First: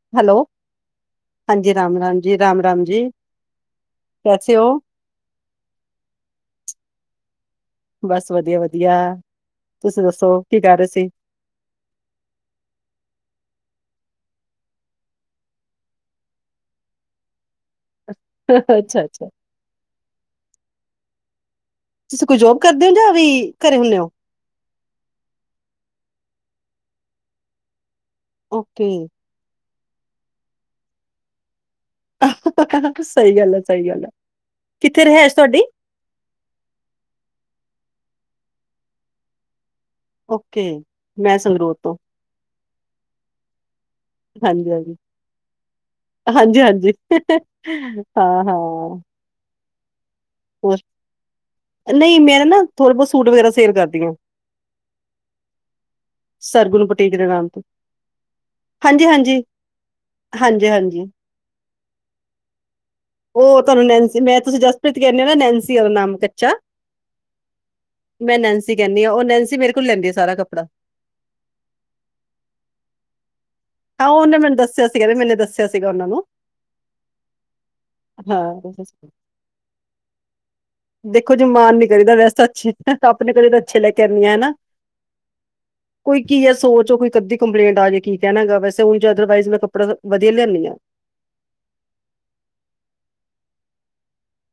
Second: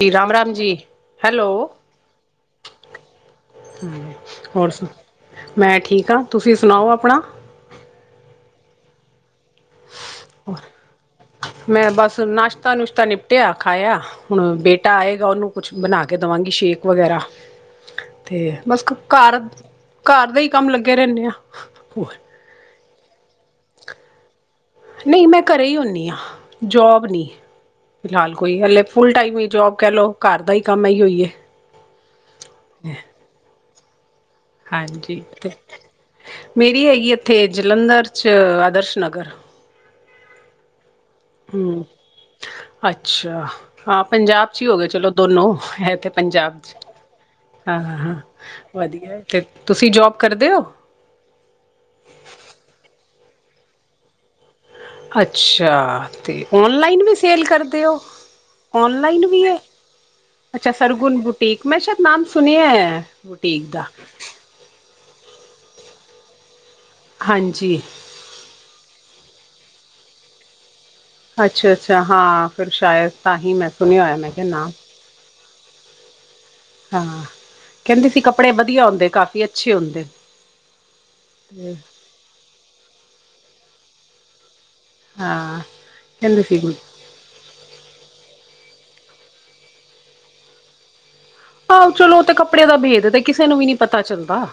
ਜੀ, ਹੈਲੋ ਰਾਮ-ਰਾਮ ਜੀ। ਹੈਲੋ! ਹਾਂਜੀ ਰਾਮ ਰਾਮ ਜੀ ਰਾਮ ਰਾਮ ਜੀ ਕੈਸੇ ਹੋ ਹੋਰ ਸੁ ਮੈਂ ਠੀਕ ਹਾਂ। ਤੁਸੀਂ ਸੁਣਾਓ ਆਪਣਾ। ਬਸ, ਵਧੀਆ-ਵਧੀਆ। ਤੁਸੀਂ ਦੱਸੋ, ਕੀ ਕਰ ਰਹੇ ਸੀ? ਮੈਂ ਬਸ ਨਾਸ਼ਤਾ-ਨੁਸ਼ਤਾ ਨਿਪਟਿਆ ਖਾਇਆ। ਹੁਣ ਬੇਟਾ ਆਏਗਾ। ਉਹਨੂੰ ਕੁਝ ਬਣਾ ਕੇ ਦੇਵਾਂਗੀ, ਸ਼ੇਕ ਵਗੈਰਾ। ਤੇ ਬਸ, ਅੱਛਾ ਅੱਛਾ ਘਰ ਘਰ ਦੇ ਹੀ ਕੰਮ ਲੱਗੇ ਰਹਿੰਦੇ ਹਾਂ। ਤੁਸੀਂ ਕੋਈ ਜੌਬ ਕਰਦੇ ਹੋ ਜਾਂ ਵੀ ਘਰੇ ਹੀ ਰਹਿੰਦੇ ਹੋ? ਨਹੀਂ, ਮੈਂ ਘਰੇ ਹੀ ਹੁੰਦੀ ਹਾਂ। ਜੌਬ ਨਹੀਂ ਫਿਲਹਾਲ ਕੋਈ ਓਕੇ ਫੁੱਲ-ਟਾਈਮ ਹੀ ਜੌਬ। ਕਹਿ ਲਓ, ਘਰ ਦਾ ਹੀ ਕੰਮ ਆਈ ਹੋਈ ਹੈ। ਸਹੀ ਗੱਲ ਆ, ਸਹੀ ਗੱਲ। ਹਾਂ ਕਿੱਥੇ ਜੀ, ਰਹਿਸ਼ ਅਤੇ ਤੁਹਾਡੀ ਮੇਰੀ ਹੈਗੀ ਇੱਥੇ ਜਲੰਧਰ 'ਚ ਆਦਰਸ਼ ਨਗਰ ਓਕੇ ਮੈਂ ਸੰਗਰੂਰ ਹੰਮ, ਤੋਂ ਅੱਛਾ ਆਪ? ਪੰਜਾਬ ਚ ਹੀ ਹਾਂਜੀ ਹੋ ਗਏ, ਹਾਂਜੀ ਚਲੋ ਦੋਨੋਂ ਹੈਂ ਤੇ ਪੰਜਾਬ ਹਾਂਜੀ ਚ ਹਾਂਜੀ ਹਾਂ। ਹਾਂ ਹਾਂ, ਵਧੀਆ। ਤੇ ਤੁਸੀਂ ਜੌਬ ਕਰਦੇ ਹੋ? ਹੋਰ ਨਹੀਂ ਮੈਂ ਨਾ ਥੋੜ੍ਹੇ ਬਹੁਤ ਸੂਟ ਵਗੈਰਾ ਸੇਲ ਕਰਦੀ ਹਾਂ ਅੱਛਾ ਤੇ ਸਰਗੁਣ ਓਨਲਾਈਨ ਵੀ ਬੁਟੀਕ ਦੇ ਸੇਲ ਨਾਮ ਤੋਂ ਕਰਦੇ ਹੋ ਹਾਂਜੀ ਓਨਲਾਈਨ ਵੀ ਹਾਂਜੀ ਏ ਹਾਂਜੀ ਅੱਛਾ ਹਾਂਜੀ ਸਰਗੁਣ ਬੁਟੀਕ ਮੈਂ ਸ਼ਾਇਦ ਨਾਮ ਸੁਣਿਆ ਹੈ ਬੁਟੀਕ ਦਾ ਪ੍ਰਤੀ ਕਹਿੰਦੇ ਹੋ ਨਾ ਨੈਨਸੀ ਓਰ ਨਾਂ ਨਾਮ ਕੱਚਾ ਹਾਂਜੀ ਮੈਂ ਨੈਨਸੀ ਕਹਿੰਦੀ ਹਾਂ ਉਹ ਨੈਨਸੀ ਮੇਰੇ ਕੋਲ ਲੈਂਦੀ ਹੈ ਸਾਰਾ ਕਪੜਾ ਅੱਛਾ-ਅੱਛਾ ਹਾਂ ਫਿਰ ਸ਼ਾਇਦ ਤਾਂ ਹੀ ਮੈਂ ਸੁਣਿਆ ਹਾਂ ਹੋਇਆ ਮੈਂ ਉਹਨੇ ਕਿਹਾ ਮੈਨੂੰ ਨਾਮ ਦੱਸਿਆ ਸੀਗਾ ਨਾ ਮੈਨੂੰ ਦੱਸਿਆ ਸੀਗਾ ਉਹਨਾਂ ਨੂੰ ਹਾਂ ਕਹਿੰਦੇ ਸੀ ਕੱਪੜੇ ਹਾਂ ਵਧੀਆ ਹੁੰਦੇ ਕਾਫੀ ਅੱਛੇ ਹੁੰਦੇ ਦੇਖੋ ਜੇ ਤੇ ਮਾਨ ਨੀ ਕਰੀਦਾ ਵੈਸੇ ਤਾਂ ਅੱਛੇ ਅਪਣੇ ਘਰੇ ਤਾਂ ਅੱਛੇ ਲੈ ਕੇ ਆਨੀ ਆ ਹੈਨਾ ਹਾਂ ਕੋਈ ਕਹਿੰਦੇ ਕੀ ਹੈ ਸੀ ਸੋਚ ਉਹ ਕੋਈ ਕੱਦੀ ਕੰਪਲੇਂਟ ਆ ਜੇ ਕੀ ਕਹਿਣਾ ਗਾ ਵੈਸੇ ਉਂਜ ਜਾਦਾ ਅਦਰਵਾਇਜ਼ ਮੈਂ ਕਪੜਾ ਤਾਂ ਵਧੀਆ ਹੀ ਲਿਆਦੀ ਹਾਂ ਆਹੋ, ਚਲੋ। ਵੋਤਾ ਕੱਪੜਿਆਂ ਦਾ ਭੇਦ ਤਾਂ ਕਿਸੇ ਨੂੰ ਵੀ ਪਤਾ ਚੱਲਦਾ।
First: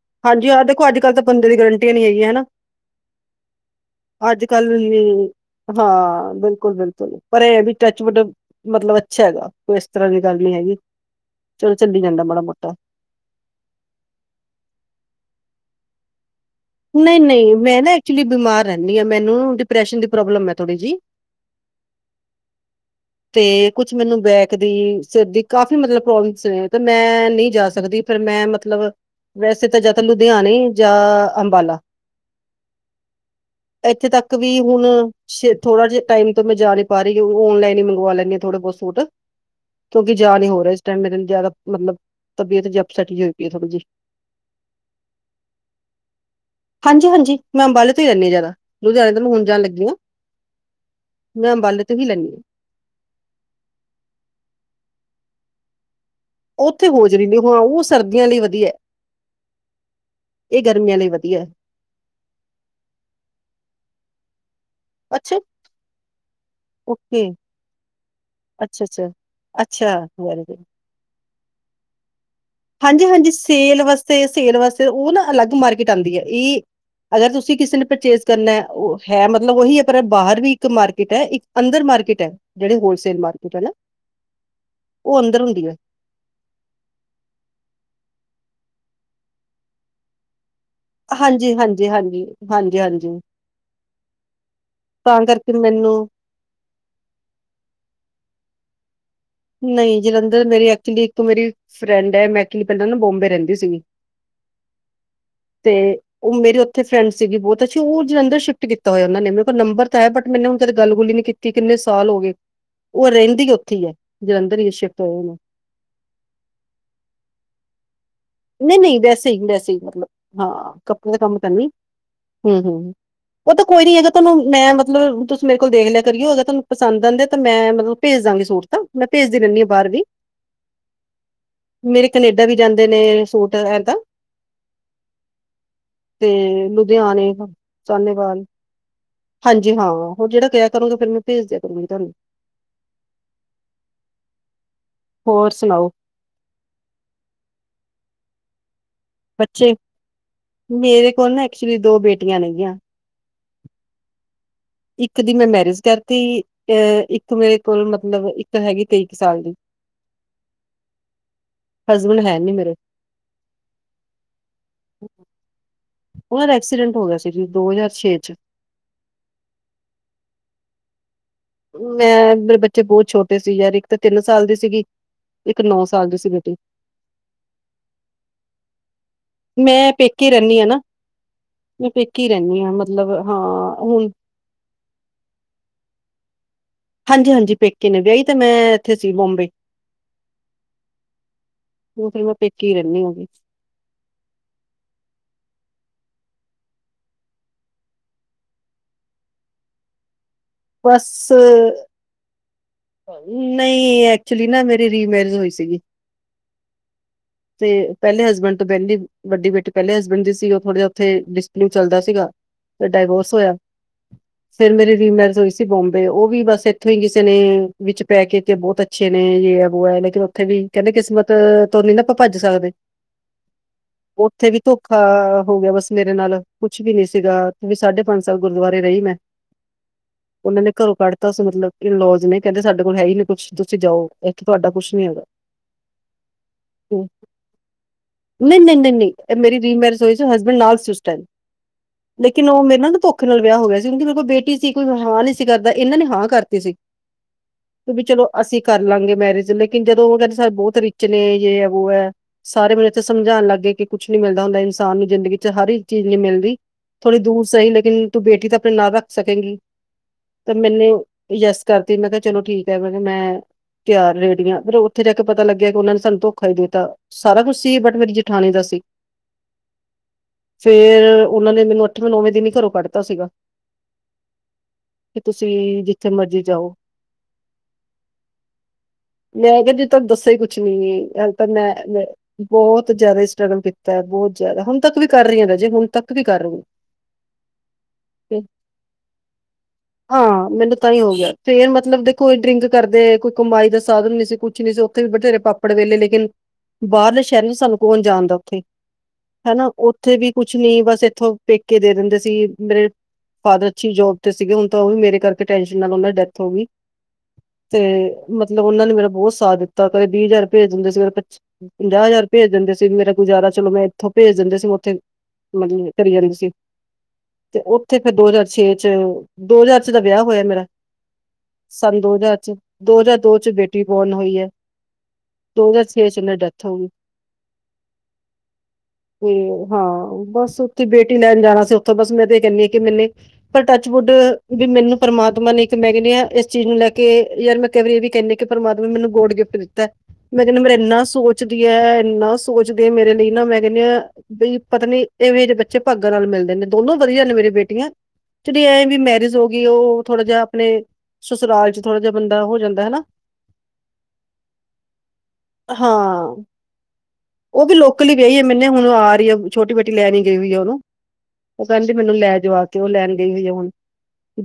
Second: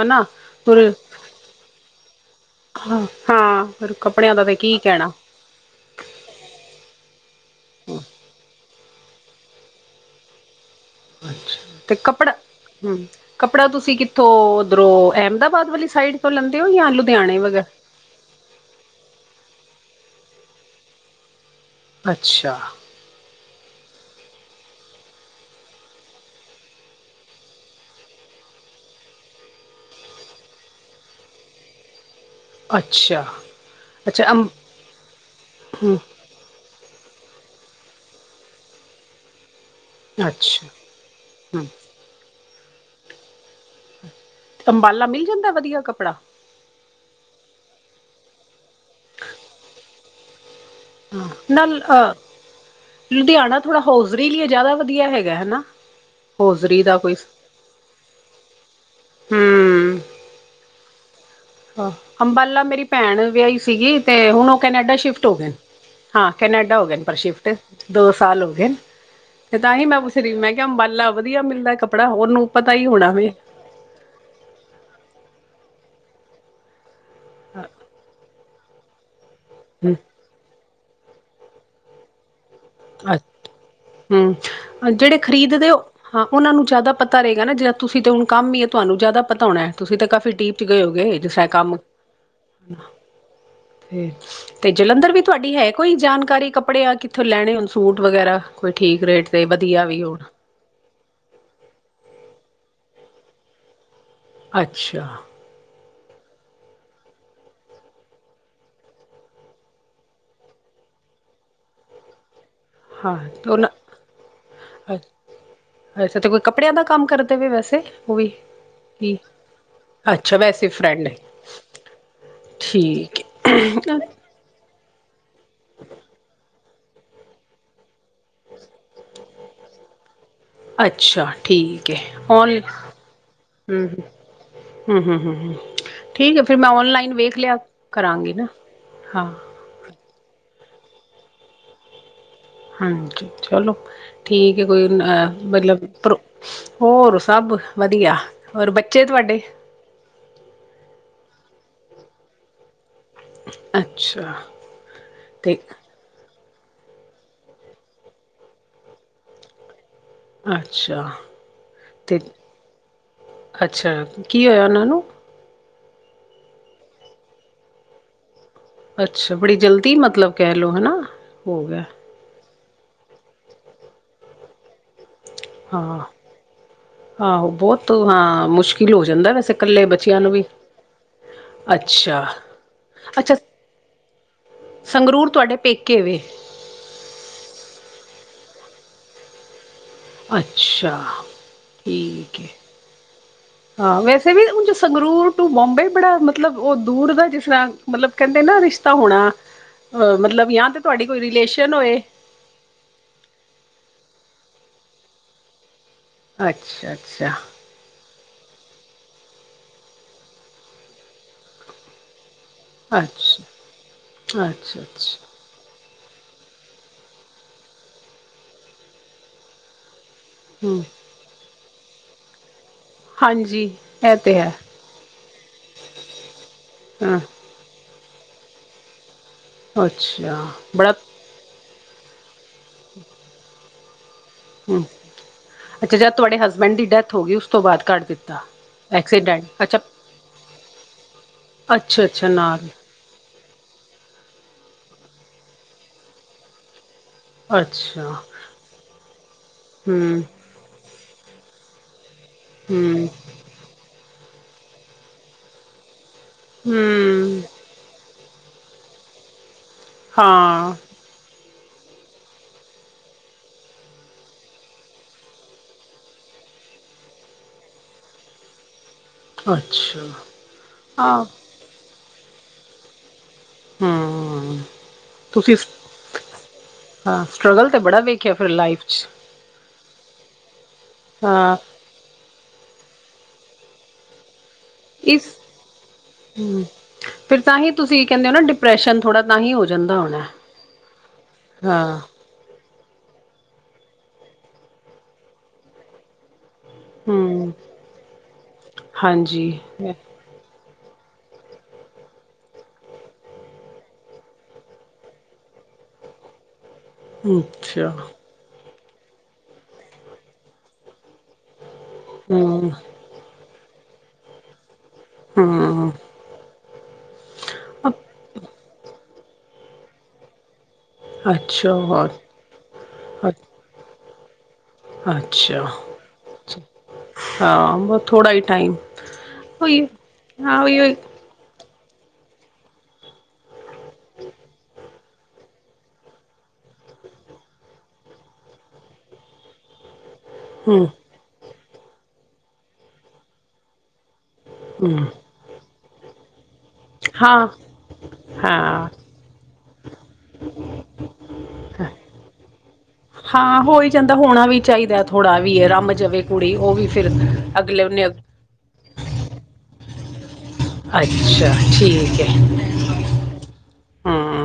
ਹਨਾ ਹਾਂਜੀ, ਪਰ ਦੇਖੋ ਅੱਜਕੱਲ੍ਹ ਤਾਂ ਬੰਦੇ ਦੀ ਵੀ ਗਰੰਟੀ ਨਹੀਂ ਹੈਗੀ, ਹੈ ਨਾ? ਹਾਂ ਫਿਰ ਕੱਪੜਿਆਂ ਦਾ ਅੱਜ ਤਾਂ ਕੀ ਕੱਲ੍ਹ ਨੀ ਕਹਿਣਾ। ਹਾਂ ਬਿਲਕੁਲ ਬਿਲਕੁਲ। ਪਰ ਇਹ ਵੀ ਟੱਚਵੁੱਡ। ਮਤਲਬ, ਅੱਛਾ ਹੈਗਾਂ ਕੋਈ ਇਸ ਤਰ੍ਹਾਂ ਦੀ ਗੱਲ ਨਹੀਂ ਹੈਗੀ। ਚਲੋ, ਤੇ ਚੱਲੀ ਜਾਂਦਾ ਕੱਪੜਾ ਮਾੜਾ-ਮੋਟਾ। ਹੂੰ ਕੱਪੜਾ ਤੁਸੀਂ ਕਿੱਥੋਂ ਉਧਰੋਂ ਅਹਿਮਦਾਬਾਦ ਵਾਲੀ ਸਾਈਡ ਤੋਂ ਲੈਂਦੇ ਹੋ ਯਾ ਲੁਧਿਆਣੇ ਵਗੈਰਾ ਐਕਚੁਲੀ ਬਿਮਾਰ ਰਹਿੰਦੀ ਆ ਮੈਨੂੰ ਡਿਪਰੈਸ਼ਨ ਦੀ ਪ੍ਰੋਬਲਮ ਹੈ ਥੋੜੀ ਜੀ ਅੱਛਾ ਤੇ ਕੁਛ ਮੈਨੂੰ ਬੈਕ ਦੀ ਸਿਰ ਦੀ ਕਾਫੀ ਮਤਲਬ ਪ੍ਰੋਬਲਮਸ ਨੇ ਤੇ ਮੈਂ ਨਹੀਂ ਜਾ ਸਕਦੀ ਫਿਰ ਮੈਂ ਮਤਲਬ ਵੈਸੇ ਤਾਂ ਜਾਂ ਤਾਂ ਲੁਧਿਆਣੇ ਜਾਂ ਅੰਬਾਲਾ ਅੱਛਾ ਇੱਥੇ ਅੱਛਾ ਤੱਕ ਅੰਬ ਵੀ ਹੁਣ ਥੋੜਾ ਹੂੰ ਜਿਹਾ ਟਾਈਮ ਤੋਂ ਮੈਂ ਜਾ ਰਹੀ ਬਾਰੀ ਓਨਲਾਈਨ ਹੀ ਮੰਗਵਾ ਲੈਂਨੀ ਆਂ ਥੋੜੇ ਬਹੁਤ ਸੂਟ ਕਿਉਂਕਿ ਜਾ ਨੀ ਹੋ ਅੱਛਾ ਰਿਹਾ ਇਸ ਟਾਈਮ ਮੇਰੇ ਜ਼ਿਆਦਾ ਹੂੰ ਮਤਲਬ ਤਬੀਅਤ ਜੀ ਅਪਸੈਟ ਜੀ ਹੋਈ ਪਯੀ ਹੈ ਥੋੜੀ ਜਹੀ ਅੰਬਾਲਾ ਮਿਲ ਜਾਂਦਾ ਵਧੀਆ ਕੱਪੜਾ ਹਾਂਜੀ ਹਾਂਜੀ ਮੈਂ ਅੰਬਾਲੇ ਤੋਂ ਹੀ ਲਿਆਨੀ ਹਾਂ ਜ਼ਿਆਦਾ ਲੁੱਧਿਆਣੇ ਤੇ ਮੈ ਹੁਣ ਜਾਨ ਲੱਗੀ ਆ ਨਾਲ ਅ ਲੈਂਦੀ ਹਾਂ ਲੁਧਿਆਣਾ ਥੋੜਾ ਹੋਜ਼ਰੀ ਲਈ ਜ਼ਿਆਦਾ ਵਧੀਆ ਹੈਗਾ ਹੈਨਾ ਉੱਥੇ ਹੋਜਰੀ ਨੀ ਹਾਂ ਉਹ ਸਰਦੀਆਂ ਲਈ ਵਧੀਆ ਹੂੰ ਇਹ ਗਰਮੀਆਂ ਲਈ ਵਧੀਆ ਹਾ, ਅੰਬਾਲਾ ਮੇਰੀ ਭੈਣ ਵਿਆਹੀ ਸੀਗੀ ਤੇ ਹੁਣ ਉਹ ਕੈਨੇਡਾ ਸ਼ਿਫਟ ਹੋ ਅੱਛਾ ਗਏ। ਹਾਂ ਕੈਨੇਡਾ ਹੋ ਗਏ ਪਰ ਓਕੇ ਸ਼ਿਫਟ ਦੋ ਸਾਲ ਹੋ ਗਏ ਨੇ ਅੱਛਾ-ਅੱਛਾ, ਤੇ ਅੱਛਾ ਤਾਂਹੀ ਅੱਛਾ ਮੈਂ ਪੁੱਛ ਰਹੀ ਸੀ ਵੈਰੀ ਮੈਂ ਗੁੱਡ। ਕਿਹਾ ਅੰਬਾਲਾ ਵਧੀਆ ਮਿਲਦਾ ਕੱਪੜਾ ਉਹਨੂੰ ਪਤਾ ਹੀ ਹੋਣਾ ਹਾਂਜੀ-ਹਾਂਜੀ ਵੇ। ਸੇਲ ਵਾਸਤੇ-ਸੇਲ ਵਾਸਤੇ ਉਹ ਨਾ ਅਲੱਗ ਮਾਰਕੀਟ ਆਉਂਦੀ ਆ ਇ ਅਗਰ ਤੁਸੀਂ ਕਿਸੇ ਨੇ ਪਰਚੇਸ ਕਰਨਾ ਉਹ ਹੈ ਮਤਲਬ ਉਹੀ ਹੈ ਪਰ ਬਾਹਰ ਵੀ ਇੱਕ ਮਾਰਕੀਟ ਹੈ ਇੱਕ ਅੰਦਰ ਮਾਰਕੀਟ ਹੈ ਅੱ ਹਮ ਉਹ ਜਿਹੜੇ ਅੰਦਰ ਹੁੰਦੀ ਖ਼ਰੀਦਦੇ ਐ। ਉਹ ਹਾਂ ਉਹਨਾ ਨੂੰ ਜ਼ਿਆਦਾ ਪਤਾ ਰਹੇਗਾ ਨਾ ਜੇੜਾ ਤੁਸੀਂ ਤੇ ਹੁਣ ਕੰਮ ਹੀ ਤੁਹਾਨੂੰ ਜ਼ਿਆਦਾ ਪਤਾ ਹੋਣਾ ਹੈ ਤੁਸੀਂ ਤਾਂ ਕਾਫ਼ੀ ਡੀਪ ਗਏ ਹੋਗੇ ਜਿਸਤਰਾ ਇਹ ਕੰਮ ਹਾਂਜੀ-ਹਾਂਜੀ, ਹਾਂਜੀ, ਹਾਂਜੀ-ਹਾਂਜੀ ਤੇ ਜਲੰਧਰ ਵੀ ਤਾਂ ਕਰਕੇ ਤੁਹਾਡੀ ਹੈ ਕੋਈ ਮੈਨੂੰ ਜਾਣਕਾਰੀ ਕਪੜਿਆਂ ਕਿਥ ਕਿਥੋਂ ਲੈਣੇ ਹੋਨ ਸੂਟ ਵਗੈਰਾ ਕੋਈ ਠੀਕ ਰੇਟ। ਤੇ ਵਧੀਆ ਨਈ ਵੀ ਹੋਣ ਜਲੰਧਰ ਮੇਰੀ ਐਕਚੁਲੀ ਇੱਕ ਮੇਰੀ ਫਰੈਂਡ ਐ, ਮੈ ਐਕਚੂਲੀ ਪਹਿਲਾਂ ਨਾਂ ਬੋਮਬੇ ਰੇਂਦੀ ਸੀਗੀ। ਅੱਛਾ। ਤੇ ਉਹ ਮੇਰੇ ਉੱਥੇ ਫਰੈਂਡ ਸੀਗੀ ਬੋਤ ਅੱਛੀ, ਉਹ ਜਲੰਧਰ ਸ਼ਿਫਟ ਕੀਤਾ ਹੋਇਆ ਉਹਨਾਂ ਨੇੇ, ਮੇਰੇ ਕੋਲ ਨੰਬਰ ਤਾਂ ਹੈ ਬਟ ਮੈਨੂੰ ਕਦੇ ਗੱਲ-ਗੁੱਲ ਈ ਨੀ ਕੀ ਕਿ ਕਿੰਨੇ ਸਾਲ ਹੋ ਗਏ। ਉਹ ਹਾਂ ਤੇ ਰੇਂਦੀ ਉੱਥੇ ਈ ਆ। ਉਹਨਾਂ ਜਲੰਧਰ ਹੀ ਸ਼ਿਫਟ ਹੋਏ ਨੇ ਵੈਸੇ ਤੇ ਕੋਈ ਕੱਪੜਿਆਂ ਦਾ ਕੰਮ ਕਰਦੇਵੇ ਵੈਸੇ, ਉਹ ਵੀ ਨਹੀਂ-ਨਹੀਂ ਕੀ ਵੈਸੇ ਈ-ਵੈਸੇ ਈ ਮਤਲਬ, ਅੱਛਾ ਵੈਸੇ ਹਾਂ ਫਰੈਂਡ ਕੱਪੜੇ ਹੈ ਦਾ ਕੰਮ ਤਾਂ ਨਹੀਂ ਹੁੰ, ਹੁੰ। ਠੀਕ ਉਹ ਤਾਂ ਕੋਈ ਨੀ ਹੈ ਹੈਗਾ ਤੁਹਾਨੂੰ, ਮੈਂ ਮਤਲਬ ਤੁਸ ਮੇਰੇ ਕੋਲ ਦੇਖ ਲਿਆ ਕਰਿਓ। ਅਗਰ ਤਾਨੂੰ ਪਸੰਦ ਆਂਦਾ ਤਾਂ ਮੈਂ ਮਤਲਬ ਭੇਜ਼ ਦਾਂਗੀ ਸੂਟ ਤਾਂ। ਮੈਂ ਪੇਜ਼ਦੀ ਰੇਨੀ ਆਂ ਬਾਹਰ ਵੀ। ਅੱਛਾ ਠੀਕ ਮੇਰੇ ਹੈ ਕੈਨੇਡਾ ਵੀ ਔਨ ਜਾਂਦੇ ਨੇ ਸੂਟ ਏਦਾਂ। ਹੁੰ, ਹੁੰ, ਹੁੰ, ਹੁੰ ਤੇ ਠੀਕ ਐ ਫਿਰ ਮੈਂ ਔਨਲਾਈਨ ਲੁਧਿਆਣੇ ਵੇਖ ਲਿਆ ਕਰਾਂਗੀ ਸਾਹਨੇਵਾਲ ਨਾ, ਹਾ। ਹਾਂਜੀ, ਹਾਂ। ਉਹ ਜਿਹੜਾ ਕਿਆ ਕਰੂੰਗੇ ਫੇਰ ਮੈਂ ਭੇਜ ਦਿਆ ਕਰੂੰਗੀ ਤਾਨੂੰ। ਹਾਂਜੀ, ਚਲੋ ਠੀਕ ਐ ਕੋਈ ਨ ਹਾ ਹੋਰ ਮਤਲਬ ਸੁਣਾਓ ਪ੍ਰੋ ਹੋਰ ਸਭ ਵਧੀਆ, ਹੋਰ ਬੱਚੇ ਤੁਹਾਡੇ? ਬੱਚੇ ਮੇਰੇ ਕੋਲ ਨਾ ਐਕਚੁਅਲੀ ਦੋ ਬੇਟੀਆਂ ਨੇ ਗਿਆ। ਅੱਛਾ। ਇੱਕ ਦੀ ਮੈਂ ਤੇ ਮੈਰਿਜ ਕਰਤੀ। ਅ ਇੱਕ ਮੇਰੇ ਕੋਲ ਮਤਲਬ, ਇੱਕ ਹੈਗੀ ਤੇਈਂ ਕੁ ਸਾਲ ਦੀ। ਅੱਛਾ, ਤੇ ਹਸਬੈਂਡ ਹੈ ਨੀ ਮੇਰੇ ਅੱਛਾ ਕੀ ਹੋਆ ਉਹਨਾਂ ਨੂੰ? ਉਹਨਾਂ ਦਾ ਐਕਸੀਡੈਂਟ ਹੋ ਗਿਆ ਸੀ ਜੀ, ਦੋ ਹਜ਼ਾਰ ਛੇ ਚ। ਅੱਛਾ, ਬੜੀ ਜਲਦੀ ਮਤਲਬ ਕੇਹ ਲੋ ਹੋ ਗਿਆ। ਮੈ, ਮੇਰੇ ਬੱਚੇ ਬੋਤ ਛੋਟੇ ਸੀ ਯਾਰ, ਇੱਕ ਤਾਂ ਤਿੰਨ ਸਾਲ ਦੀ ਸੀਗੀ, ਇੱਕ ਨੌਂ ਹਾਂ ਸਾਲ ਦੀ ਸੀ ਬੇਟੀ। ਆਹੋ, ਬੋਤ, ਹਾਂ ਮੁਸ਼ਕਿਲ ਹੋ ਜਾਂਦਾ ਵੈਸੇ ਕੱਲੇ ਮੈਂ ਬੱਚਿਆਂ ਪੇਕੇ ਨੂੰ ਵੀ ਰਹਿੰਦੀ ਹਾਂ ਨਾ ਮੈਂ ਪੇਕੇ ਅੱਛਾ ਈ ਰੇਂਨੀ ਆਂ, ਮਤਲਬ ਅੱਛਾ ਹਾਂ ਹੁਨ ਸੰਗਰੂਰ ਤੁਹਾਡੇ ਪੇਕੇ ਵੇ। ਹਾਂਜੀ-ਹਾਂਜੀ ਪੇਕੇ ਨੇ, ਵਿਆਹੀ ਤੇ ਮੈਂ ਇੱਥੇ ਸੀ ਬੋਮਬੇ ਅੱਛਾ, ਉਹ ਫਿਰ ਮੈਂ ਠੀਕ ਐ। ਪੇਕੀ ਰਹਿੰਦੀ ਹੋਗੀ ਹਾਂ ਵੈਸੇ ਵੀ ਉਂਜ ਸੰਗਰੂਰ ਟੂ ਬੋਮਬੇ ਬੜਾ ਮਤਲਬ ਉਹ ਦੂਰ ਦਾ ਜਿਸ ਰਾ ਮਤਲਬ ਕੇਂਦੇ ਨਾ ਰਿਸ਼ਤਾ ਹੋਣਾ, ਅ ਮਤਲਬ ਯਾ ਤੇ ਤੁਹਾਡੀ ਬਸ ਕੋਈ ਰਿਲੇਸ਼ਨ ਹੋਏ ਨਹੀਂ, ਐਕਚੁਅਲੀ ਨਾ ਮੇਰੀ ਰੀਮੈਰਿਜ ਹੋਈ ਸੀਗੀ। ਅੱਛਾ-ਅੱਛਾ। ਤੇ ਪਹਿਲੇ ਹਸਬੈਂਡ ਤੋਂ [unintelligible] ਵੱਡੀ ਬੇਟੀ ਪਹਿਲੇ ਹਸਬੈਂਡ ਦੀ ਸੀ। ਉਹ ਥੋੜ੍ਹਾ ਜਿਹਾ ਉੱਥੇ ਡਿਸਪੀਉਟ ਚੱਲਦਾ ਸੀਗਾ। ਫੇਰ ਡਾਈਵੋਰਸ ਹੋਇਆ, ਅੱਛਾ ਫੇਰ ਅੱਛਾ ਮੇਰੀ ਅੱਛਾ ਰੀਮੈਰਿਜ ਹੋਈ ਸੀ। ਤੇ ਬੋਮਬੇ, ਉਹ ਵੀ ਬਸ ਇੱਥੋਂ ਈ ਕਿਸੇ ਨੇ ਵਿੱਚ ਪੈ ਕੇ ਬੋਤ ਅੱਛੇ ਨੇ, ਯੈ, ਐ, ਵੋ, ਐ ਲਾਇਕ ਥੇ ਵੀ, ਹਮ ਕੇਂਦੇ ਕਿਸਮਤ ਤੋਂ ਨੀ ਨਾ ਆਪਾ ਭੱਜ ਸਕਦੇ। ਹਾਂਜੀ ਇਹ ਤੇ ਉੱਥੇ ਹੈ ਵੀ ਧੋਖਾ ਹੋ ਗਿਆ ਬਸ ਮੇਰੇ ਨਾਲ, ਕੁਝ ਵੀ ਨੀ ਹਾਂ ਸੀਗਾ। ਵੀ ਸਾਢੇ ਪੰਜ ਸਾਲ ਗੁਰਦੁਆਰੇ ਰਹੀ ਮੈਂ, ਅੱਛਾ ਉਹਨਾਂ ਨੇ ਬੜਾ ਘਰੋਂ ਕੱਢ ਤਾ ਸੀ ਮਤਲਬ। ਇਨ-ਲਾਅਜ਼ ਨੇ ਕਹਿੰਦੇ ਸਾਡੇ ਕੋਲ ਹੈ ਹੀ ਨਹੀਂ ਕੁਝ। ਤੁਸੀਂ ਜਾਓ, ਇੱਥੇ ਤੁਹਾਡਾ ਹੂੰ ਕੁਝ ਨਹੀਂ ਹੈਗਾ। ਅੱਛਾ, ਜਦੋਂ ਤੁਹਾਡੇ ਹਸਬੈਂਡ ਦੀ ਹੂੰ। ਡੈਥ ਹੋ ਗਈ, ਉਸ ਤੋਂ ਬਾਅਦ ਕੱਢ ਦਿੱਤਾ? ਨਹੀਂ, ਨਹੀਂ, ਨਹੀਂ, ਨਹੀਂ, ਐਕਸੀਡੈਂਟ ਮੇਰੀ ਦਿ ਅੱਛਾ ਮੇਰੇ ਰਸੋਈ ਚੈ ਹੱਸਬੈਂਡ ਨਾਲ ਸੀ, ਉਸ ਟਾਈਮ ਅੱਛਾ ਅੱਛਾ ਲੇਕਿਣ ਵੌ ਮੇਰੀ ਨਾਲ ਧੋਖ [unintelligible] ਵਿਆਹ ਹੋ ਗਿਆ ਸੀ। ਇਨਕੀ ਦੇਖੋ ਬੇਟੀ ਸੀ। ਕੋਈ ਹਾਂ ਨਈ ਸੀ ਕਰਦਾ, ਇਹਨਾਂ ਨੇ ਹਾਂ ਕਰਤੀ ਸੀ। ਵੀ ਅੱਛਾ ਚਲੋ ਅਸੀਂ ਕਰ ਲਾਂਗੇ ਮੈਰਿਜ। ਲੇਕਿਨ ਜਦੋਂ ਉਹ ਹੂੰ ਕੇਂਦੇ ਸਾਡ ਬੋਤ ਰੀ ਚਨੇ, ਯੇ, ਹੈ, ਵੋ, ਹੈ, ਸਾਰੇ ਮੈਨੂੰ ਇੱਥੇ ਹੂੰ ਸਮਝਾਨ ਲੱਗ ਗਏ ਕਿ ਕੁਝ ਨੀ ਮਿਲਦਾ ਹੁੰਦਾ ਇਨਸਾਨ ਨੂੰ ਜ਼ਿੰਦਗੀ ਚ ਹਰ ਇੱਕ ਚੀਜ਼ ਨਈ ਮਿਲਦੀ। ਹੁੰ। ਥੋੜ੍ਹੀ ਦੂਰ ਸਹੀ, ਲੇਕਿਨ ਤੂੰ ਬੇਟੀ ਤਾਂ ਆਪਣੇ ਨਾਲ ਰੱਖ ਸਕੇਂਗੀ। ਤੇ ਹਾਂ ਮੈਨੇ ਯੈੱਸ ਕਰਤੀ। ਮੈਂ ਕਿਹਾ, ਚਲੋ ਠੀਕ ਹੈ। ਮੈਂ ਕਿਹਾ ਤਿਆਰ ਰੇੜੀਆਂ। ਫਿਰ ਉੱਥੇ ਜਾ ਕੇ ਪਤਾ ਲੱਗਿਆ ਕਿ ਉਹਨਾਂ ਨੇ ਸਾਨੂੰ ਧੋਖਾ ਹੀ ਦਿੱਤਾ। ਸਾਰਾ ਕੁਛ ਸੀ, ਬਟ ਮੇਰੀ ਜੇਠਾਣੀ ਦਾ ਸੀ। ਅੱਛਾ ਫੇਰ ਹਾਂ ਉਹਨਾਂ ਨੇ ਮੈਨੂੰ ਮੈਨੂੰ ਨੌਵੇਂ ਦਿਨ ਹੀ ਘਰੋਂ ਕੱਢਤਾ ਸੀਗਾ। ਹਮ ਹਮ ਕਿ ਤੁਸੀਂ ਜਿੱਥੇ ਮਰਜ਼ੀ ਜਾਓ। ਹਾਂ ਸਟਰਗਲ ਤੇ ਬੜਾ ਵੇਖਿਆ ਫਿਰ ਲਾਈਫ 'ਚ ਮੈਂ ਕਿਹਾ, ਤੁਹਾਨੂੰ ਦੱਸਿਆ ਕੁਝ ਨਹੀਂ ਗੱਲ ਤਾਂ ਹਾਂ ਮੈਂ ਮੈਂ ਬਹੁਤ ਜ਼ਿਆਦਾ ਸਟਰੱਗਲ ਕੀਤੀ। ਤਾਂ ਬਹੁਤ ਜ਼ਿਆਦਾ, ਹੁਣ ਤੱਕ ਵੀ ਕਰ ਇਸ ਰਹੀ ਹਾਂ। ਰਾਜੇ, ਹੁਣ ਤੱਕ ਵੀ ਕਰ ਰਹੀ। ਹੂੰ ਫਿਰ ਤਾਂ ਹੀ ਤੁਸੀਂ ਕਹਿੰਦੇ ਹੋ ਨਾ, ਹਾਂ ਡਿਪਰੈਸ਼ਨ ਥੋੜ੍ਹਾ ਤਾਂ ਹੋ ਹੀ ਜਾਂਦਾ ਹੋਨਾ। ਹਾਂ ਮੈਨੂੰ ਤਾਂ ਹੀ ਹੋ ਗਿਆ ਫੇਰ ਮਤਲਬ ਦੇਖੋ, ਡਰਿੰਕ ਕਰਦੇ। ਕੋਈ ਕਮਾਈ ਦਾ ਸਾਧਨ ਨਹੀਂ ਸੀ, ਕੁਝ ਵੀ ਨਹੀਂ ਸੀ। ਉੱਥੇ ਵੀ ਬਥੇਰੇ ਪਾਪੜ ਵੇਲੇ, ਲੇਕਿਨ ਬਾਰਲੇ ਸ਼ੈਰ ਹੂੰ ਨੂੰ ਸਾਨੂੰ ਕੌਨ ਜਾਨਦਾ ਓੱਥੇ, ਹਾਂਜੀ ਹੇਨਾ ਓੱਥੇ ਵੀ ਕੁਛ ਨੀ, ਬਸ ਇੱਥੋਂ ਪੇਕੇ ਦੇ ਦਿੰਦੇ ਸੀ। ਮੇਰੇ ਫਾਦਰ ਅੱਛੀ ਜੋਬ ਤੇ ਸੀਗੇ। ਹੁਨ ਤਾਂ ਓ ਵੀ ਮੇਰੇ ਕਰਕੇ ਟੈਸ਼ਨ ਨਾਲ ਓਨਾਂ ਡੈਥ ਹੋ ਗੀ। ਤੇ ਅੱਛਾ ਮਤਲਬ ਓਨਾਂ ਨੇ ਮੇਰਾ ਬੋਤ ਸਾਥ ਦਿੱਤਾ, ਕਦੇ ਵੀਹ ਹਜ਼ਾਰ ਪੇਜ ਦਿੰਦੇ ਸੀ, ਕਦੇ ਪਚੀ- ਪੰਜਾਹ ਹਜ਼ਾਰ ਪੇਜ ਹੂੰ ਦਿੰਦੇ ਸੀ ਮੇਰਾ ਗੁਜ਼ਾਰਾ ਚਲੋ ਮੈਂ ਇੱਥੋਂ ਪੇਜ ਦਿੰਦੇ ਸੀ, ਓਥੇ ਮਤਲਬ ਹੂੰ ਕਰੀ ਜਾਂਦੀ ਸੀ। ਓਥੇ ਫੇਰ ਦੋ ਜਾਰ ਛੇ ਚ ਦੋ ਹਜਾਰ ਚ ਦਾ ਵਿਆਹ ਹੋਇਆ ਮੇਰਾ ਅੱਛਾ ਸੰਨ ਹੋਰ ਦੋ ਜਾਰ ਚ, ਦੋ ਹਜ਼ਾਰ ਦੋ ਚ ਬੇਟੀ ਬੋਰਨ ਹੋਈ ਐ। ਅੱਛਾ ਦੋ ਜਾਰ ਛੇ ਚ ਓਨਾਂ ਡੈ ਤੇ ਹਾਂ ਬਹੁਤ ਥੋੜਾ ਹੀ ਟਾਈਮ ਉਹੀ ਹਾ ਬਸ ਹਾਂ ਉਹੀ ਓੱਥੇ ਉਹੀ ਬੇ ਟੀ ਲੈਣ ਜਾਣਾ ਸੀ ਓੱਥੋਂ ਬਸ ਮੈਂ ਤੇ ਏ ਕੈਨੀ ਕਿ ਮੈਨੇ ਪਰ ਟੱਚਵੁੱਡ, ਵੀ ਮੈਨੂੰ ਪਰਮਾਤਮਾ ਨੇ ਇੱਕ ਮੈ ਕੈਣੀ ਆ ਇਸ ਚੀਜ ਨੂੰ ਲੈ ਕੇ ਯਾਰ ਮੈਂ ਕਰੇ ਏ ਵੀ ਕੈਨੇ ਕਿ ਪਰਮਾਤਮਾ ਨੇ ਮੈਨੂੰ ਗੋਡ ਗਿਫਤ ਦਿੱਤਾ। ਮੈਂ ਕੈਨੀ ਮੇਰਾ ਹਮ ਏਨਾ ਸੋਚਦੀ ਐ, ਏਨਾ ਸੋਚਦੀ ਆ ਮੇਰੇ ਲਈ ਨਾ ਮੈ ਕੈਨੀ ਆ ਬਈ ਹਮ ਪਤਨੀ ਏਵੇਂ ਜਹੇ ਬੱਚੇ ਭਾਗਾਂ ਨਾਲ ਮਿਲਦੇ ਨੇ, ਦੋਨੋ ਵਧੀਆ ਨੇ ਹਾਂ ਮੇਰੀ ਬੇਟੀਆਂ। ਜਿਹੜੀ ਐਵੇਂ ਹਾਂ ਵੀ ਮੈਰਿਜ ਹੋ ਗਈ, ਉਹ ਥੋੜ੍ਹਾ ਜਿਹਾ ਆਪਣੇ ਸਸੁਰਾਲ ਚ ਥੋੜ੍ਹਾ ਜਿਹਾ ਬੰਦਾ ਹੋ ਜਾਂਦਾ ਹੈ ਨਾ। ਹਾਂ, ਹੋਈ ਜਾਂਦਾ। ਹੋਣਾ ਵੀ ਚਾਹੀਦਾ, ਥੋੜ੍ਹਾ ਵੀਂ ਆ ਰਮ ਜਾਵੇ ਹਾਂ ਕੂ। ਦੀ ਉਹ ਵੀ ਫਿਰ ਅੱਗਲੇ ਉਹਨੇ ਕਈ ਮੈਂਨੇ ਹੁਣ ਆ ਰਹੀ, ਛੋਟੀ ਬੇਟੀ ਲੈਣ ਗਈ ਉਹਨੂੰ ਅੱਛਾ ਉਹ ਕਹਿੰਦੀ, ਮੈਨੂੰ ਠੀਕ ਹੈ ਲੈ ਜਾਓ ਆਕੇ ਉਹ ਲੈਣ ਗਈ ਹੋਈ ਆ ਹੁਣ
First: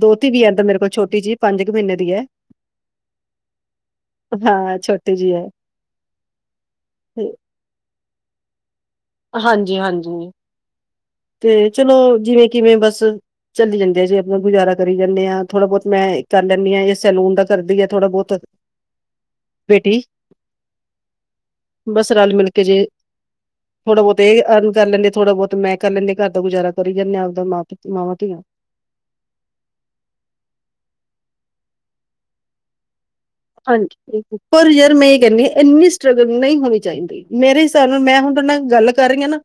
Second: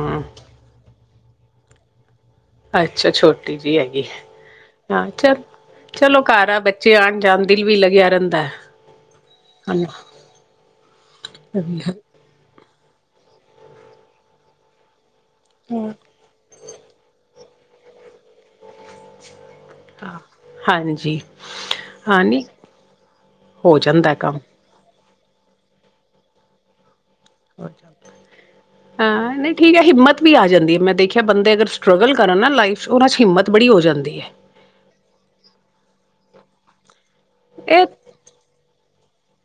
ਦੋ ਮੇਰੇ ਕੋਲ ਛੋਟੀ ਜਿਹੀ, ਪੰਜ ਕੁ ਮਹੀਨੇ ਦੀ ਹੈ। ਅੱਛਾ, ਛੋਟੀ ਜਿਹੀ ਹੈਗੀ। ਹਾਂ ਛੋਟੀ ਜਿਹੀ ਚੱਲ ਹੈ ਚਲੋ ਘਰ ਆ ਬੱਚੇ ਤੇ ਆਣ-ਜਾਣ ਦਿਲ ਵੀ ਲੱਗਿਆ ਰੈਂਦਾ ਐ। ਹਾਂਜੀ, ਹਾਂਜੀ। ਤੇ ਚਲੋ ਜਿਵੇਂ ਕਿਵੇ ਬਸ ਚੱਲੀ ਜਾਂਦੇ ਆ ਜੇ ਅਪਨਾ ਗੁਜਾਰਾ ਕਰੀ ਜਾਨੇ ਆ। ਥੋੜਾ ਬੋਤ ਮੈਂ ਕਰ ਲੈਨੀ ਆ, ਏਹ ਸੈਲੂਨ ਦਾ ਕਰਦੀਏ ਥੋੜਾ ਬੋਤ ਬੇਟੀ, ਹਾਂ, ਹਾਂਜੀ ਬਸ ਹਾਂ ਰਲ ਨਹੀਂ ਮਿਲ ਕੇ ਜੇ ਹੋ ਥੋੜਾ ਜਾਂਦਾ ਬੋਤ ਏ ਕੰਮ ਅਰਨ ਕਰ ਲੈਂਦੇ, ਥੋੜਾ ਬੋਤ ਮੈਂ ਕਰ ਲੈਨੀ ਆ, ਘਰ ਦਾ ਗੁਜਾਰਾ ਕਰੀ ਜਾਨੇ ਆ ਮਾਂ ਓਰ ਚਲਦਾ ਮਾਵਾਂ ਧੀਆਂ ਏ। ਹਾਂ ਨਈ ਠੀਕ ਐ ਹਿੰਮਤ ਵੀ ਆ ਜਾਂਦੀ ਏ। ਮੈਂ ਦੇਖਿਆ ਬੰਦੇ ਅਗਰ ਸਟਰਗਲ ਕਰਨ ਨਾ ਲਾਈਫ ਚ ਓਨਾਂ 'ਚ ਹਿੰਮਤ ਬੜੀ ਹੋ ਜਾਂਦੀ ਹਾਂਜੀ। ਹੈ। ਪਰ ਯਰ ਮੈਂ ਏਹ ਕੈਨੀ ਆ ਇੰਨੀ ਸਟਰਗਲ ਨਹੀਂ ਹੋਣੀ ਚਾਹੀਦੀ। ਮੇਰੇ ਇਹ ਹਿਸਾਬ ਨਾਲ ਮੈਂ ਹੁਣ ਤੁਹਾਡ ਨਾਲ ਗੱਲ ਕਰ ਰਈ ਆ ਨਾ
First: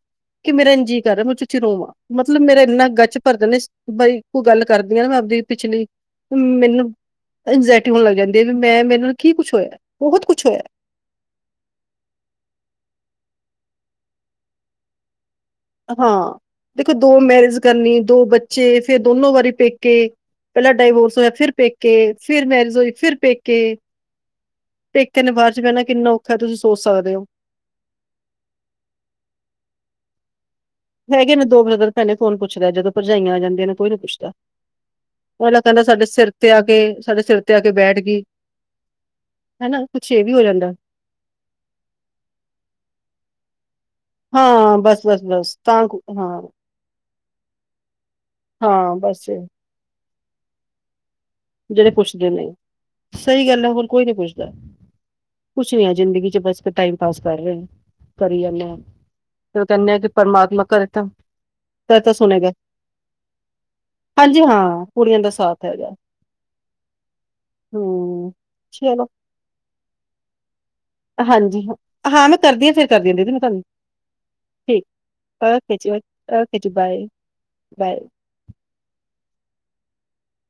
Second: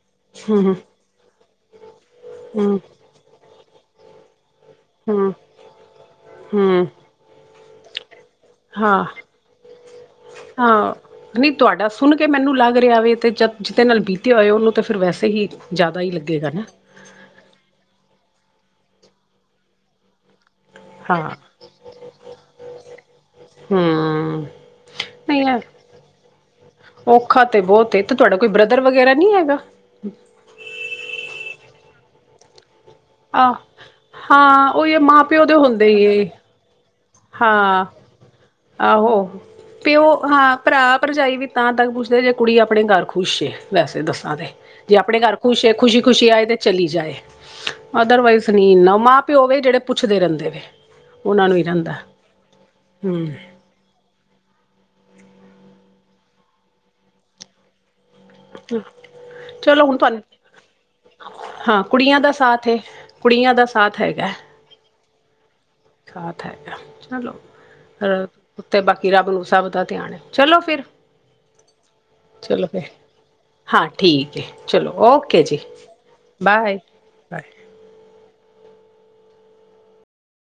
ਕਿ ਮੇਰਾ ਹੂੰ ਇੰਜ ਜੀ ਕਰ ਰੇਆ ਮੈਂ ਉੱ‍ਚੀਂ ਉੱਚੀ ਰੋਵਾਂ। ਮਤਲਬ ਮੇਰਾ ਹੂੰ ਏਨਾ ਗੱਚ ਪਰਦਾ ਨੇ ਬਈ ਇਕੋ ਗੱਲ ਕਰਦੀ ਆ ਨਾ ਹੂੰ ਆਪਦੀ ਪਿਛਲੀ, ਹੂੰ ਮੈਨੂੰ ਇੰਜਾਇਟੀ ਹੋਣ ਲੱਗ ਜਾਂਦੀ ਐ ਵੀ ਮੈਂ ਮੇਰੇ ਨਾਲ ਕੀ ਕੁਛ ਹੋਇਆ, ਬੋਹਤ ਕੁਛ ਹੋਇਆ ਨਈ, ਤੁਆਡਾ ਸੁਣ ਕੇ ਮੈਨੂੰ ਲੱਗ ਰਿਆ ਵੇ ਤੇ ਜ ਜਿਦੇ ਨਾਲ ਬੀਤਿਆ ਹੋਏ ਓਨੂੰ ਤੇ ਫਿਰ ਵੈਸੇ ਹੀ ਜਾਦਾ ਹੀ ਹਾਂ। ਲੱਗੇਗਾ ਨਾ। ਦੇਖੋ ਦੋ ਮੈਰਿਜ ਕਰਨੀ, ਦੋ ਬੱਚੇ, ਫੇਰ ਦੋਨੋ ਵਾਰੀ ਪੇਕੇ ਪੈਲਾਂ ਡਾਇਵੋਰਸ ਹੋਯਾ ਹਾਂ ਫੇਰ ਪੇਕੇ, ਫਿਰ ਮੈਰਿਜ ਹੋਈ, ਫਿਰ ਪੇਕੇ ਹੂੰ ਤੇ ਇੱਕਨ ਨੇ ਬਾਦ ਚ ਪੈਣਾ ਕਿੰਨਾ ਔਖਾ ਐ ਤੁਸੀ ਸੋਚ ਸਕਦੇ ਓ। ਖਾਤੇ ਬੋਤ ਏ, ਤੇ ਤੁਆਡਾ ਕੋਈ ਬ੍ਰਦਰ ਵਗੈਰਾ ਨੀ ਹੈਗਾ? ਹੈਗੇ ਨੇ ਦੋ ਬ੍ਰਦਰ ਪੈਨੇ ਕੋਨ ਪੁੱਛਦਾ ਏ ਜਦੋਂ ਪਰਜਾਈਆਂ ਆ ਆਹ ਜਾਂਦੀਆਂ ਨੇ ਕੋਈ ਨੀ ਪੁੱਛਦਾ। ਹਾਂ ਉਹ ਇਹ ਮਾਂ ਪਿਓ ਦੇ ਪੈਲਾਂ ਕੈਂਦਾ ਹੁੰਦੇ ਹੀ ਸਾਡੇ ਏ। ਸਿਰ ਤੇ ਆ ਕੇ ਸਾਡੇ ਸਿਰ ਤੇ ਆ ਕੇ ਹਾਂ ਬੈਠ ਗਈ। ਹਨਾ, ਕੁਛ ਏ ਵੀ ਹੋ ਜਾਂਦਾ। ਆ ਪਰਜਾਈ ਵੀ ਤਾਂ ਤੱਕ ਪੁੱਛਦੇ ਜੇ ਕੁੜੀ ਆਪਣੇ ਘਰ ਖੁਸ਼ ਏ, ਵੈਸੇ ਦੱਸ ਆ ਤੇ, ਹਾਂ ਜੇ ਬਸ ਆਪਣੇ ਬਸ ਘਰ ਬਸ ਖੁਸ਼ ਏ ਤਾਂ ਖੁਸ਼ੀ, ਕੁ- ਖੁਸ਼ੀ ਹਾਂ ਆਏ ਤੇ ਚਲੀ ਜਾਏ, ਅਦਰਵਾਈਸ ਨਈ ਹਾਂ ਏਨਾ ਬਸ ਮਾਂ-ਪਿਓ ਵੇ ਜੇੜੇ ਪੁੱਛਦੇ ਰੈਂਦੇ ਨੇ। ਜੇੜੇ ਪੁੱਛਦੇ ਨੇ। ਹਮ ਸਈ ਗੱਲ ਐ, ਹੋਰ ਕੋਈ ਨੀ ਪੁੱਛਦਾ। ਕੁਛ ਨਈ ਆ ਜ਼ਿੰਦਗੀ ਚ ਬਸ ਟਾਈਮ ਪਾਸ ਕਰ ਰਹੇ ਨੇ, ਕਰੀ ਜਾਨੇ ਆ। ਤੇ ਓ ਚਲੋ ਕੈਨੇ ਹੁਣ ਆ ਕਿ ਤੁਹਾਨੂੰ ਪਰਮਾਤਮਾ ਘਰੇ ਤਾਂ ਹਾਂ, ਤਾਂ ਤਾਂ ਕੁੜੀਆਂ ਦਾ ਸੁਣੇਗਾ ਸਾਥ ਏ ਕੁੜੀਆਂ ਦਾ ਸਾਥ ਹੈਗਾ। ਹਾਂਜੀ ਹਾਂ ਕੁੜੀਆਂ ਦਾ ਸਾਥ ਹੈਗਾ। ਸਾ ਤਾਂ ਹੈਗਾ ਚੱਲੋ, ਹੂੰ ਤੇ ਚਲੋ ਬਾਕੀ ਰੱਬ ਨੂੰ ਸਭ ਦਾ ਧਿਆਨ ਹੈ ਚਲੋ ਫਿਰ, ਹਾਂਜੀ, ਹਾਂ ਮੈਂ ਚਲੋ ਕਰਦੀ ਹਾਂ ਫੇਰ ਫਿਰ ਕਰਦੀ ਹਾਂ ਦੀਦੀ ਮੈਂ ਤੁਹਾਨੂੰ ਹਾਂ ਠੀਕ ਹੈ ਠੀਕ ਚਲੋ ਓਕੇ ਜੀ। ਓਕੇ ਜੀ ਬਾਏ ਬਾਏ,